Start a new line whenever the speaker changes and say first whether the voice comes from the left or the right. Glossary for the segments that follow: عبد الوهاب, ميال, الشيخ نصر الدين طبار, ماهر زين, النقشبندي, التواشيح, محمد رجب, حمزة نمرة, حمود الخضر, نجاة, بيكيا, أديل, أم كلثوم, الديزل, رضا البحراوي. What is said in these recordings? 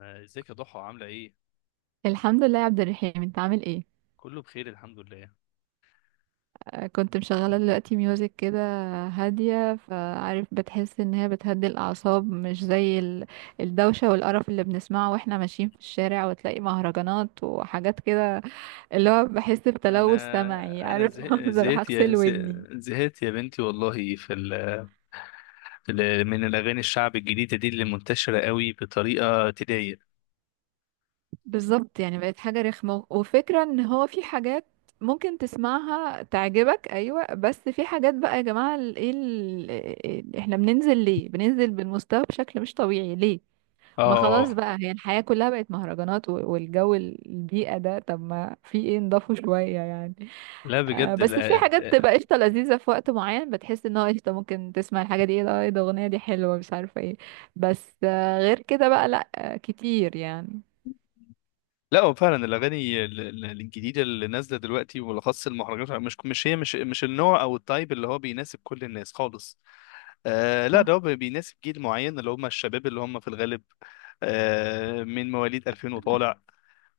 left: آه، ازيك يا ضحى عاملة ايه؟
right: الحمد لله يا عبد الرحيم، انت عامل ايه؟
left: كله بخير الحمد لله.
right: كنت مشغله دلوقتي ميوزك كده هاديه، فعارف بتحس ان هي بتهدي الاعصاب، مش زي الدوشه والقرف اللي بنسمعه واحنا ماشيين في الشارع، وتلاقي مهرجانات وحاجات كده، اللي هو بحس بتلوث سمعي،
left: انا
right: عارف؟ عاوزة اروح اغسل ودني.
left: زهقت يا بنتي والله من الاغاني الشعب الجديدة دي اللي منتشرة قوي بطريقة تضايق.
right: بالظبط، يعني بقت حاجه رخمه. وفكره ان هو في حاجات ممكن تسمعها تعجبك، ايوه، بس في حاجات بقى يا جماعه احنا بننزل ليه؟ بننزل بالمستوى بشكل مش طبيعي ليه؟ ما خلاص
left: اه
right: بقى، هي الحياة كلها بقت مهرجانات، والجو البيئة ده، طب ما في ايه نضافه شوية يعني.
left: لا
right: آه
left: بجد
right: بس في
left: لا،
right: حاجات بتبقى قشطة لذيذة في وقت معين، بتحس ان هو قشطة، ممكن تسمع الحاجة دي، ايه ده، ايه ده، اغنية دي حلوة، مش عارفة ايه. بس آه غير كده بقى لا، آه كتير يعني.
left: لا هو فعلا الاغاني الجديدة اللي نازلة دلوقتي وبالاخص المهرجانات مش مش هي مش مش النوع او التايب اللي هو بيناسب كل الناس خالص. آه لا ده
right: صح.
left: هو بيناسب جيل معين اللي هم الشباب اللي هم في الغالب آه من مواليد 2000 وطالع،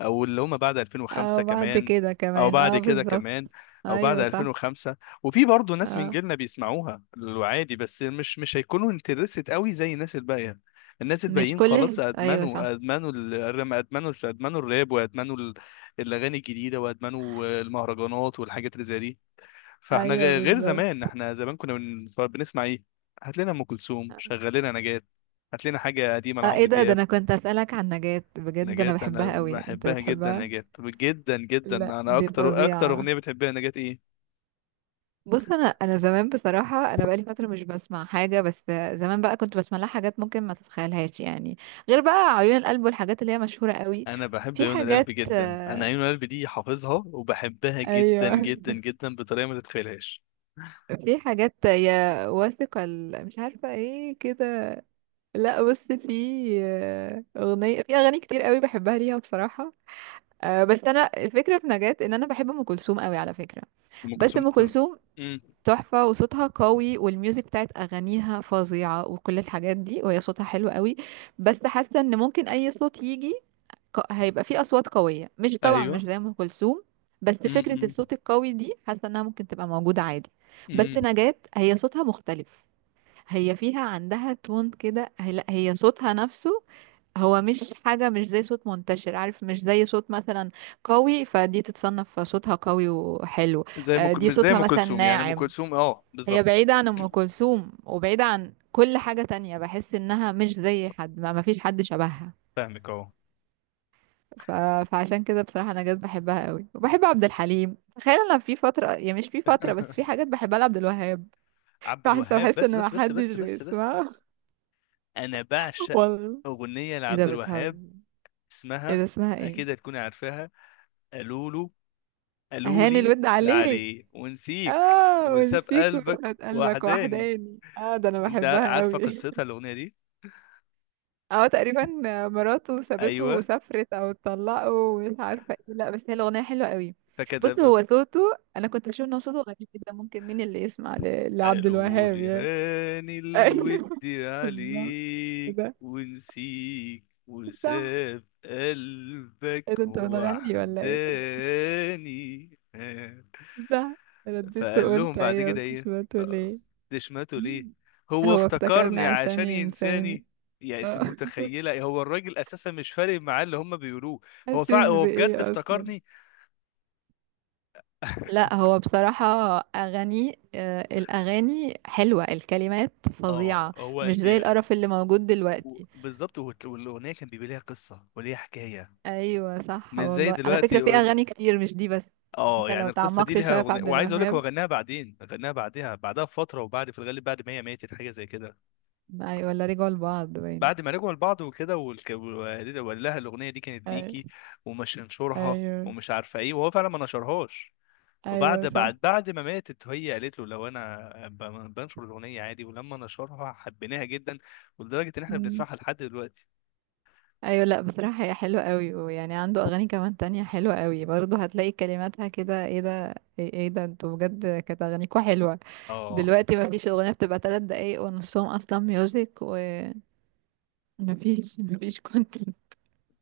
left: او اللي هم بعد 2005
right: اه بعد
left: كمان،
right: كده
left: او
right: كمان،
left: بعد
right: اه
left: كده
right: بالظبط.
left: كمان، او بعد
right: ايوه صح.
left: 2005. وفي برضه ناس من
right: اه
left: جيلنا بيسمعوها عادي، بس مش هيكونوا انترست قوي زي الناس الباقيه. الناس
right: مش
left: الباقيين خلاص
right: كل، ايوه صح.
left: ادمنوا ال- الرم ادمنوا الراب، وادمنوا الاغاني الجديده، وادمنوا المهرجانات والحاجات اللي زي دي. فاحنا
right: ايوه
left: غير
right: بالظبط.
left: زمان، احنا زمان كنا بنسمع ايه؟ هات لنا ام كلثوم، شغل لنا نجاة، هات لنا حاجه قديمه
right: اه ايه
left: لعمرو
right: ده، ده
left: دياب.
right: انا كنت اسألك عن نجاة بجد، انا
left: نجاة انا
right: بحبها قوي، انت
left: بحبها جدا،
right: بتحبها؟
left: نجاة جدا جدا،
right: لا
left: انا
right: دي
left: اكتر اكتر
right: فظيعة.
left: اغنيه بتحبها نجاة ايه؟
right: بص، انا زمان بصراحه، انا بقالي فتره مش بسمع حاجه، بس زمان بقى كنت بسمع لها حاجات ممكن ما تتخيلهاش يعني، غير بقى عيون القلب والحاجات اللي هي مشهوره قوي.
left: انا بحب
right: في
left: عيون القلب
right: حاجات،
left: جدا، انا
right: آه،
left: عيون القلب دي حافظها وبحبها جدا
right: ايوه،
left: جدا جدا بطريقه ما تتخيلهاش.
right: في حاجات يا واثقه مش عارفه ايه كده. لا بص، في، آه، اغنيه، في اغاني كتير قوي بحبها ليها بصراحه. آه بس انا الفكره في نجاة ان انا بحب ام كلثوم قوي على فكره،
left: ام
right: بس
left: كلثوم
right: ام
left: ت-
right: كلثوم
left: امم
right: تحفة، وصوتها قوي، والميوزك بتاعت أغانيها فظيعة، وكل الحاجات دي، وهي صوتها حلو قوي. بس حاسة إن ممكن أي صوت يجي، هيبقى فيه أصوات قوية، مش طبعا مش
left: ايوه.
right: زي أم كلثوم، بس فكرة
left: امم
right: الصوت القوي دي حاسة إنها ممكن تبقى موجودة عادي. بس
left: امم
right: نجاة هي صوتها مختلف، هي فيها عندها تون كده، هي لا، هي صوتها نفسه هو مش حاجة، مش زي صوت منتشر، عارف؟ مش زي صوت مثلا قوي، فدي تتصنف صوتها قوي وحلو.
left: زي ما
right: آه دي
left: مش زي
right: صوتها
left: ام
right: مثلا
left: كلثوم، يعني ام
right: ناعم،
left: كلثوم اه
right: هي
left: بالظبط.
right: بعيدة عن أم كلثوم وبعيدة عن كل حاجة تانية، بحس إنها مش زي حد، ما مفيش حد شبهها.
left: فاهمك اهو.
right: ف... فعشان كده بصراحة نجاة بحبها قوي، وبحب عبد الحليم، تخيل أنا في فترة، يعني مش في فترة، بس في حاجات بحبها لعبد الوهاب.
left: عبد
right: بحس
left: الوهاب
right: بحس
left: بس
right: إن
left: بس بس
right: محدش
left: بس بس بس
right: بيسمعها.
left: بس. انا بعشق
right: والله.
left: اغنيه
right: ايه ده،
left: لعبد الوهاب،
right: بتهزر؟ ايه
left: اسمها
right: ده، اسمها ايه؟
left: اكيد هتكوني عارفاها. قالوا له قالوا
right: أهاني
left: لي
right: الود عليك.
left: عليه ونسيك
right: اه،
left: وساب
right: ونسيك
left: قلبك
right: وفات قلبك
left: وحداني.
right: وحداني، اه ده أنا
left: انت
right: بحبها
left: عارفه
right: قوي.
left: قصتها الاغنيه دي؟
right: اه تقريبا، مراته سابته
left: ايوه،
right: وسافرت، او اتطلقوا ومش عارفه ايه، لا بس هي الاغنيه حلوه قوي. بص
left: فكده.
right: هو صوته، انا كنت بشوف ان هو صوته غريب جدا، ممكن مين اللي يسمع لعبد
left: قالوا
right: الوهاب
left: لي
right: يعني.
left: هاني
right: ايوه
left: الود
right: بالظبط
left: عليك
right: كده.
left: ونسيك
right: صح.
left: وساب
right: ايه ده،
left: قلبك
right: انت بتغني ولا ايه؟
left: وحداني.
right: صح. رديت
left: فقال لهم
right: وقلت
left: بعد
right: ايوه،
left: كده
right: انت
left: ايه؟
right: سمعته ليه.
left: دشمته ليه؟
right: مم.
left: هو
right: هو افتكرني
left: افتكرني
right: عشان
left: عشان ينساني.
right: ينساني.
left: يعني انت
right: اه
left: متخيله، هو الراجل اساسا مش فارق معاه اللي هم بيقولوه.
right: حاسس
left: هو بجد
right: بايه اصلا؟
left: افتكرني.
right: لا هو بصراحة أغاني، آه، الأغاني حلوة، الكلمات
left: اه
right: فظيعة،
left: هو
right: مش
left: انت
right: زي القرف اللي موجود دلوقتي.
left: بالظبط، والاغنيه كان بيبقى ليها قصه وليها حكايه،
right: أيوة صح،
left: مش زي
right: والله على
left: دلوقتي
right: فكرة في
left: يقول.
right: أغاني كتير مش دي بس، يعني
left: اه،
right: انت
left: يعني
right: لو
left: القصه دي
right: تعمقت
left: ليها
right: شوية في
left: أغنية،
right: عبد
left: وعايز اقول لك هو
right: الوهاب.
left: غناها بعدين، غناها بعدها بعدها بفتره، وبعد في الغالب بعد ما هي ماتت، حاجه زي كده.
right: أيوة، ولا رجعوا لبعض باين؟
left: بعد ما رجعوا لبعض وكده وقال لها الاغنيه دي كانت ليكي،
right: أي-
left: ومش انشرها
right: أيوة.
left: ومش عارفه ايه، وهو فعلا ما نشرهاش. وبعد
right: أيوة
left: بعد بعد ما ماتت هي قالت له لو انا بنشر الاغنيه عادي، ولما نشرها حبيناها جدا، ولدرجه ان
right: صح.
left: احنا بنسمعها لحد دلوقتي.
right: ايوه لا بصراحة هي حلوة قوي، ويعني عنده اغاني كمان تانية حلوة قوي برضه، هتلاقي كلماتها كده، ايه ده، ايه، إيه ده، انتوا بجد كانت اغانيكوا حلوة.
left: اه
right: دلوقتي مفيش اغنية بتبقى تلات دقايق ونصهم اصلا ميوزك ومفيش. مفيش كنت.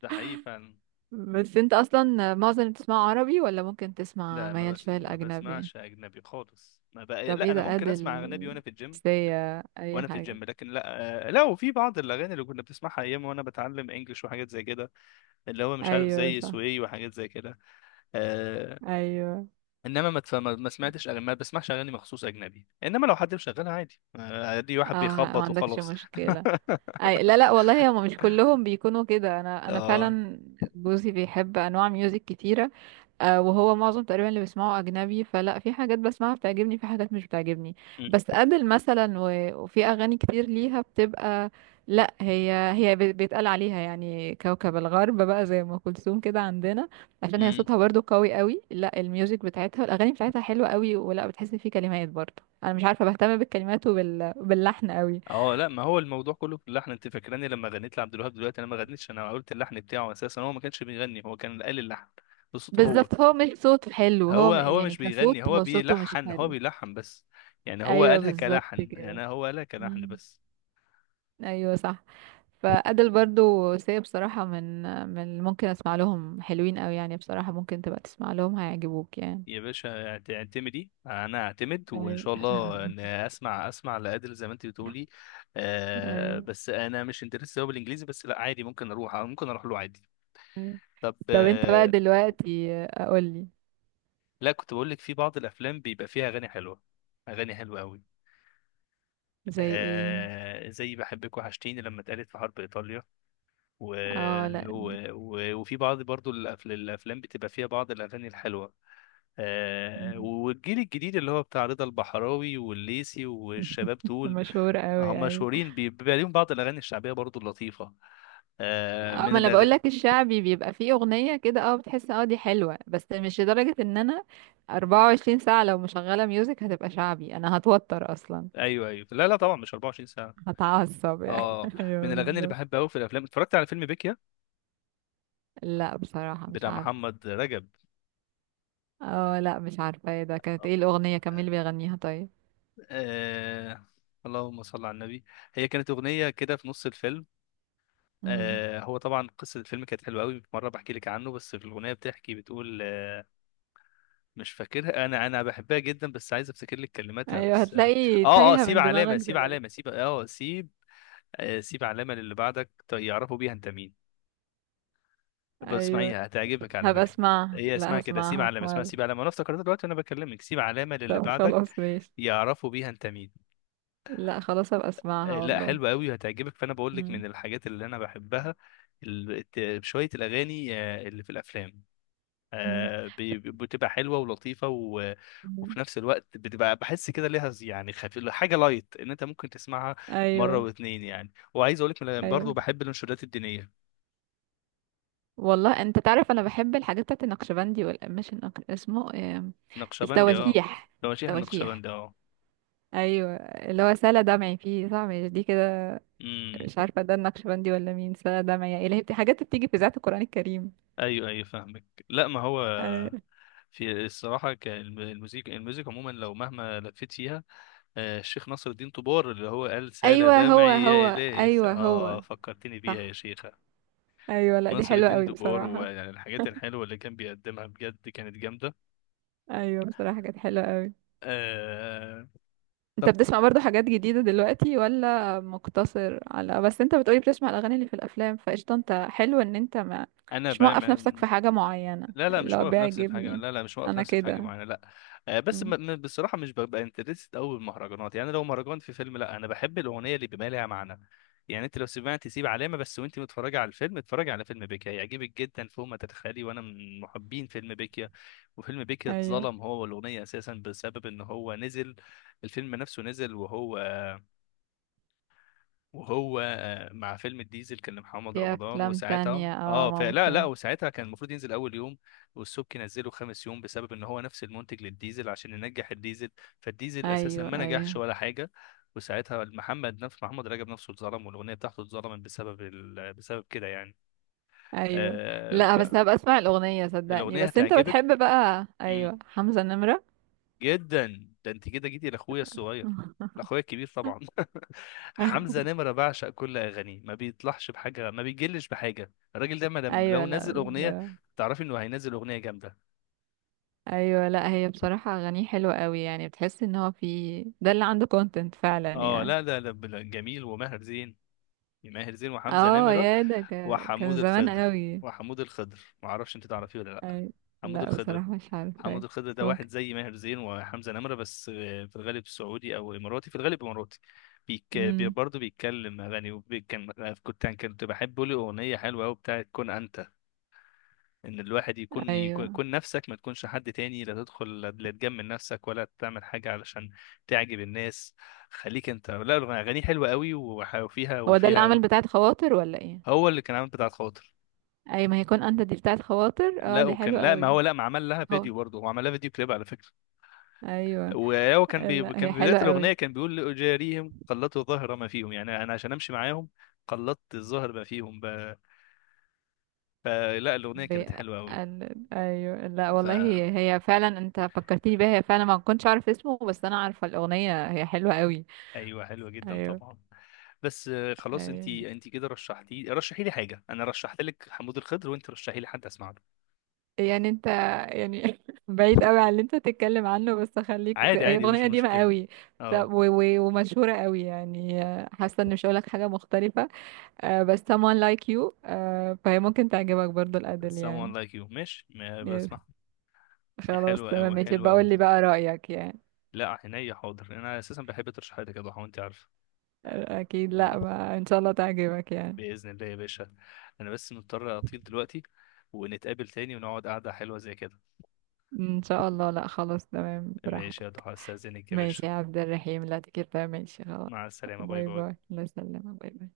left: ده حقيقي فعلا.
right: بس انت اصلا معظم اللي بتسمعه عربي، ولا ممكن تسمع
left: لا ما
right: ميال شوية
left: ما
right: الاجنبي؟
left: بسمعش اجنبي خالص، ما بقى...
right: طب
left: لا
right: ايه
left: انا
right: ده
left: ممكن اسمع اجنبي
right: ادل،
left: وانا في الجيم.
right: سيا، اي
left: وانا في
right: حاجة.
left: الجيم لكن لا، آه، لا، وفي بعض الاغاني اللي كنا بنسمعها ايام وانا بتعلم انجلش وحاجات زي كده، اللي هو مش عارف
right: ايوه
left: زي
right: صح.
left: سوي وحاجات زي كده. آه،
right: ايوه.
left: انما ما, تف- ما ما سمعتش أغاني- ما بسمعش اغاني مخصوص اجنبي، انما لو حد مشغلها عادي، عادي، واحد
right: اه. ما
left: بيخبط
right: عندكش
left: وخلاص.
right: مشكلة. أي لا لا والله، هم مش كلهم بيكونوا كده، انا
left: اه
right: فعلا جوزي بيحب انواع ميوزك كتيره. آه وهو معظم تقريبا اللي بيسمعه اجنبي، فلا في حاجات بسمعها بتعجبني، في حاجات مش بتعجبني،
left: م-
right: بس ادل مثلا، وفي اغاني كتير ليها بتبقى. لا هي، بيتقال عليها يعني كوكب الغرب بقى، زي ام كلثوم كده عندنا، عشان هي
left: م.
right: صوتها برضو قوي قوي. لا الميوزك بتاعتها، الاغاني بتاعتها حلوه قوي، ولا بتحس في كلمات برضو، انا مش عارفه بهتم بالكلمات، وباللحن قوي.
left: اه لا، ما هو الموضوع كله في اللحن. انت فاكراني لما غنيت لعبد الوهاب دلوقتي، انا ما غنيتش، انا قلت اللحن بتاعه، اساسا هو ما كانش بيغني، هو كان قال اللحن بصوته هو
right: بالظبط، هو مش صوته حلو،
left: هو هو
right: يعني
left: مش
right: كصوت
left: بيغني، هو
right: هو صوته مش
left: بيلحن، هو
right: حلو.
left: بيلحن بس. يعني هو
right: ايوه
left: قالها
right: بالظبط
left: كلحن،
right: كده.
left: يعني هو قالها كلحن
right: مم.
left: بس.
right: ايوه صح. فأدل برضو، سي، بصراحة، من اللي ممكن اسمع لهم حلوين قوي يعني، بصراحة ممكن تبقى تسمع لهم هيعجبوك يعني.
left: يا باشا اعتمدي، انا اعتمد وان
right: ايوه.
left: شاء الله ان اسمع، اسمع لادل زي ما انت بتقولي. آه
right: ايوه.
left: بس انا مش انترست قوي بالانجليزي، بس لا عادي، ممكن اروح، ممكن اروح له عادي.
right: أيوة.
left: طب
right: طب انت بقى دلوقتي. قولي.
left: لا، كنت بقول لك في بعض الافلام بيبقى فيها اغاني حلوه، اغاني حلوه قوي.
right: زي ايه؟
left: آه زي بحبك وحشتيني لما اتقالت في حرب ايطاليا، و...
right: اه لا.
left: وفي بعض برضو الافلام بتبقى فيها بعض الاغاني الحلوه. آه
right: مم.
left: والجيل الجديد اللي هو بتاع رضا البحراوي والليسي والشباب دول،
right: مشهور قوي،
left: هم
right: ايوه.
left: مشهورين، بيبقى ليهم بعض الاغاني الشعبيه برضو اللطيفه. آه
right: اه
left: من
right: ما انا
left: الأغ...
right: بقول لك الشعبي بيبقى فيه اغنيه كده، اه بتحس اه دي حلوه، بس مش لدرجه ان انا 24 ساعه لو مشغله ميوزك هتبقى شعبي، انا هتوتر اصلا،
left: ايوه ايوه، لا لا طبعا مش 24 ساعه.
right: هتعصب يعني.
left: اه من
right: ايوه
left: الاغاني اللي
right: بالظبط.
left: بحبها قوي في الافلام، اتفرجت على فيلم بيكيا
right: لا بصراحه مش
left: بتاع
right: عارفه.
left: محمد رجب.
right: اه لا مش عارفه، ايه ده، كانت ايه الاغنيه، كان مين اللي بيغنيها طيب؟
left: آه... اللهم صل على النبي، هي كانت اغنيه كده في نص الفيلم.
right: امم.
left: آه هو طبعا قصه الفيلم كانت حلوه قوي، مره بحكي لك عنه، بس في الاغنيه بتحكي، بتقول آه، مش فاكرها، انا انا بحبها جدا بس عايز افتكر لك كلماتها،
right: ايوه
left: بس
right: هتلاقي تايهه
left: سيب
right: من دماغك
left: علامه، سيب
right: دلوقتي.
left: علامه، سيب اه سيب آه، سيب علامة للي بعدك يعرفوا بيها انت مين. بس
right: ايوه
left: اسمعيها هتعجبك على
right: هبقى
left: فكرة.
right: اسمعها،
left: هي
right: لا
left: اسمها كده سيب
right: هسمعها في
left: علامة، اسمها
right: مره.
left: سيب علامة، انا افتكرتها دلوقتي وانا بكلمك، سيب علامة للي
right: طب
left: بعدك
right: خلاص ماشي.
left: يعرفوا بيها انت مين.
right: لا خلاص هبقى
left: آه،
right: اسمعها
left: لا
right: والله.
left: حلوة قوي وهتعجبك. فانا بقول لك
right: امم.
left: من الحاجات اللي انا بحبها شوية الاغاني اللي في الافلام،
right: أمم.
left: بتبقى حلوة ولطيفة
right: أمم.
left: وفي نفس الوقت بتبقى، بحس كده ليها يعني خفيف، حاجة لايت ان انت ممكن تسمعها مرة
right: ايوه.
left: واتنين يعني. وعايز اقول لك
right: ايوه
left: برضه بحب الانشودات الدينية.
right: والله، انت تعرف انا بحب الحاجات بتاعت النقشبندي والقماش، اسمه إيه؟
left: نقشبندي اه،
right: التواشيح.
left: تواشيح
right: التواشيح
left: النقشبندي اه.
right: ايوه، اللي هو سلا دمعي فيه، صح؟ مش دي كده؟
left: امم،
right: مش عارفه ده النقشبندي ولا مين، سلا دمعي يا الهي، حاجات بتيجي في ذات القران الكريم.
left: ايوه ايوه فاهمك. لا ما هو
right: ايوه
left: في الصراحه المزيك عموما لو مهما لفيت فيها، آه، الشيخ نصر الدين طبار اللي هو قال سال
right: ايوه هو
left: دمعي يا
right: هو.
left: الهي،
right: ايوه هو.
left: فكرتني بيها يا
right: صح.
left: شيخه.
right: ايوه لا دي
left: نصر
right: حلوه
left: الدين
right: قوي
left: طبار،
right: بصراحه.
left: ويعني الحاجات الحلوه اللي كان بيقدمها بجد كانت جامده.
right: ايوه بصراحه كانت حلوه قوي.
left: آه.
right: انت
left: طب
right: بتسمع برضو حاجات جديدة دلوقتي، ولا مقتصر على، بس انت بتقولي بتسمع الأغاني اللي في الأفلام، فقشطة انت، حلو ان انت ما
left: انا
right: مش
left: بقى
right: موقف نفسك في حاجة معينة،
left: لا لا،
right: اللي
left: مش
right: هو
left: واقف نفسي في حاجه،
right: بيعجبني،
left: لا لا مش واقف
right: انا
left: نفسي في حاجه
right: كده.
left: معينه لا. آه، بس
right: مم.
left: بصراحه مش ببقى انترست قوي بالمهرجانات. يعني لو مهرجان في فيلم لا، انا بحب الاغنيه اللي بيبقى لها معنى. يعني انت لو سمعت سيب علامه بس وانت متفرجه على الفيلم، اتفرجي على فيلم بيكيا هيعجبك جدا فوق ما تتخيلي، وانا من محبين فيلم بيكيا. وفيلم بيكيا
right: ايوه
left: اتظلم هو والاغنيه، اساسا بسبب ان هو نزل، الفيلم نفسه نزل، وهو وهو آه، مع فيلم الديزل كان لمحمد
right: في
left: رمضان،
right: أفلام
left: وساعتها
right: تانية، اه
left: اه فلا لا،
right: ممكن.
left: وساعتها كان المفروض ينزل اول يوم، والسبكي نزله خامس يوم بسبب ان هو نفس المنتج للديزل عشان ينجح الديزل. فالديزل اساسا
right: ايوه.
left: ما نجحش
right: ايوه.
left: ولا حاجه، وساعتها محمد، نفس محمد رجب نفسه، اتظلم والاغنيه بتاعته اتظلمت بسبب بسبب كده يعني.
right: ايوه
left: آه،
right: لا. بس هبقى اسمع الأغنية صدقني.
left: فالاغنيه
right: بس انت
left: هتعجبك
right: بتحب بقى، ايوه حمزة نمرة.
left: جدا. ده انت كده جيتي لاخويا الصغير، لاخويا الكبير طبعا. حمزة نمرة، بعشق كل اغانيه، ما بيطلعش بحاجة، ما بيجلش بحاجة، الراجل ده ما
right: ايوه
left: لو
right: لا
left: نزل اغنية
right: بصراحة.
left: تعرفي انه هينزل اغنية جامدة.
right: ايوه لا هي بصراحة اغانيه حلوة قوي، يعني بتحس ان هو في ده اللي عنده كونتنت فعلا
left: اه
right: يعني.
left: لا لا لا، جميل، وماهر زين، ماهر زين وحمزة
right: اه
left: نمرة
right: يا ده كان
left: وحمود
right: زمان
left: الخضر.
right: قوي.
left: وحمود الخضر ما اعرفش انت تعرفيه ولا لا؟
right: أي.
left: حمود
right: لا
left: الخضر،
right: بصراحة مش عارفة،
left: حمود
right: بس
left: الخضر ده واحد
right: ممكن.
left: زي ماهر زين وحمزة نمرة، بس آه، في الغالب سعودي او اماراتي، في الغالب اماراتي.
right: امم.
left: برضه بيتكلم اغاني كان، كنت كنت بحب له اغنية حلوة قوي بتاعت كن انت، ان الواحد يكون، يكون
right: ايوه
left: يكون نفسك، ما تكونش حد تاني، لا تدخل، لا تجمل نفسك ولا تعمل حاجة علشان تعجب الناس، خليك انت. لا اغاني حلوة قوي، وفيها
right: هو ده اللي عمل بتاعة خواطر ولا ايه؟
left: هو اللي كان عامل بتاعة خاطر.
right: اي ما هيكون انت، دي بتاعة خواطر، اه
left: لا
right: دي
left: وكان،
right: حلوة
left: لا ما
right: قوي.
left: هو لا، ما عمل لها
right: هو.
left: فيديو، برضه هو عمل لها فيديو كليب على فكرة.
right: ايوه.
left: وهو كان
right: لا
left: كان
right: هي
left: في بداية
right: حلوة قوي.
left: الأغنية كان بيقول لأجاريهم قلدت ظهر ما فيهم، يعني أنا عشان أمشي معاهم قلدت الظهر ما فيهم. فلا الأغنية
right: ب...
left: كانت حلوة أوي.
right: ايوه لا
left: ف
right: والله هي, هي فعلا، انت فكرتني بيها، هي فعلا ما كنتش عارف اسمه، بس انا عارفة الأغنية، هي حلوة قوي.
left: ايوه حلوة جدا
right: ايوه.
left: طبعا. بس آه، خلاص انت
right: ايوه.
left: انت كده رشحتي، رشحي لي حاجة، انا رشحت لك حمود الخضر، وانت رشحي لي حد اسمع له.
right: يعني انت، يعني بعيد قوي عن اللي انت تتكلم عنه، بس خليك
left: عادي
right: هي
left: عادي، مش
right: اغنيه قديمه
left: مشكلة.
right: قوي،
left: اه
right: ومشهوره قوي يعني، آه حاسه ان مش هقولك حاجه مختلفه، آه بس someone like you، آه فهي ممكن تعجبك برضو الادل
left: someone
right: يعني.
left: like you، ماشي ما
right: يس،
left: بسمع.
right: خلاص
left: حلوة
right: تمام
left: أوي
right: ماشي،
left: حلوة
right: بقول
left: أوي.
right: لي بقى رايك يعني.
left: لا عينيا حاضر، انا اساسا بحب ترشيحاتك يا ضحى وانت عارف.
right: آه اكيد، لا ما ان شاء الله تعجبك يعني.
left: باذن الله يا باشا، انا بس مضطر اطير دلوقتي، ونتقابل تاني ونقعد قعده حلوه زي كده.
right: ان شاء الله، لا خلاص تمام
left: ماشي
right: براحتك.
left: يا ضحى، استاذنك يا باشا.
right: ماشي يا عبد الرحيم، لا تكتر، ماشي خلاص.
left: مع السلامه، باي
right: باي باي،
left: باي.
right: الله يسلمك، باي باي.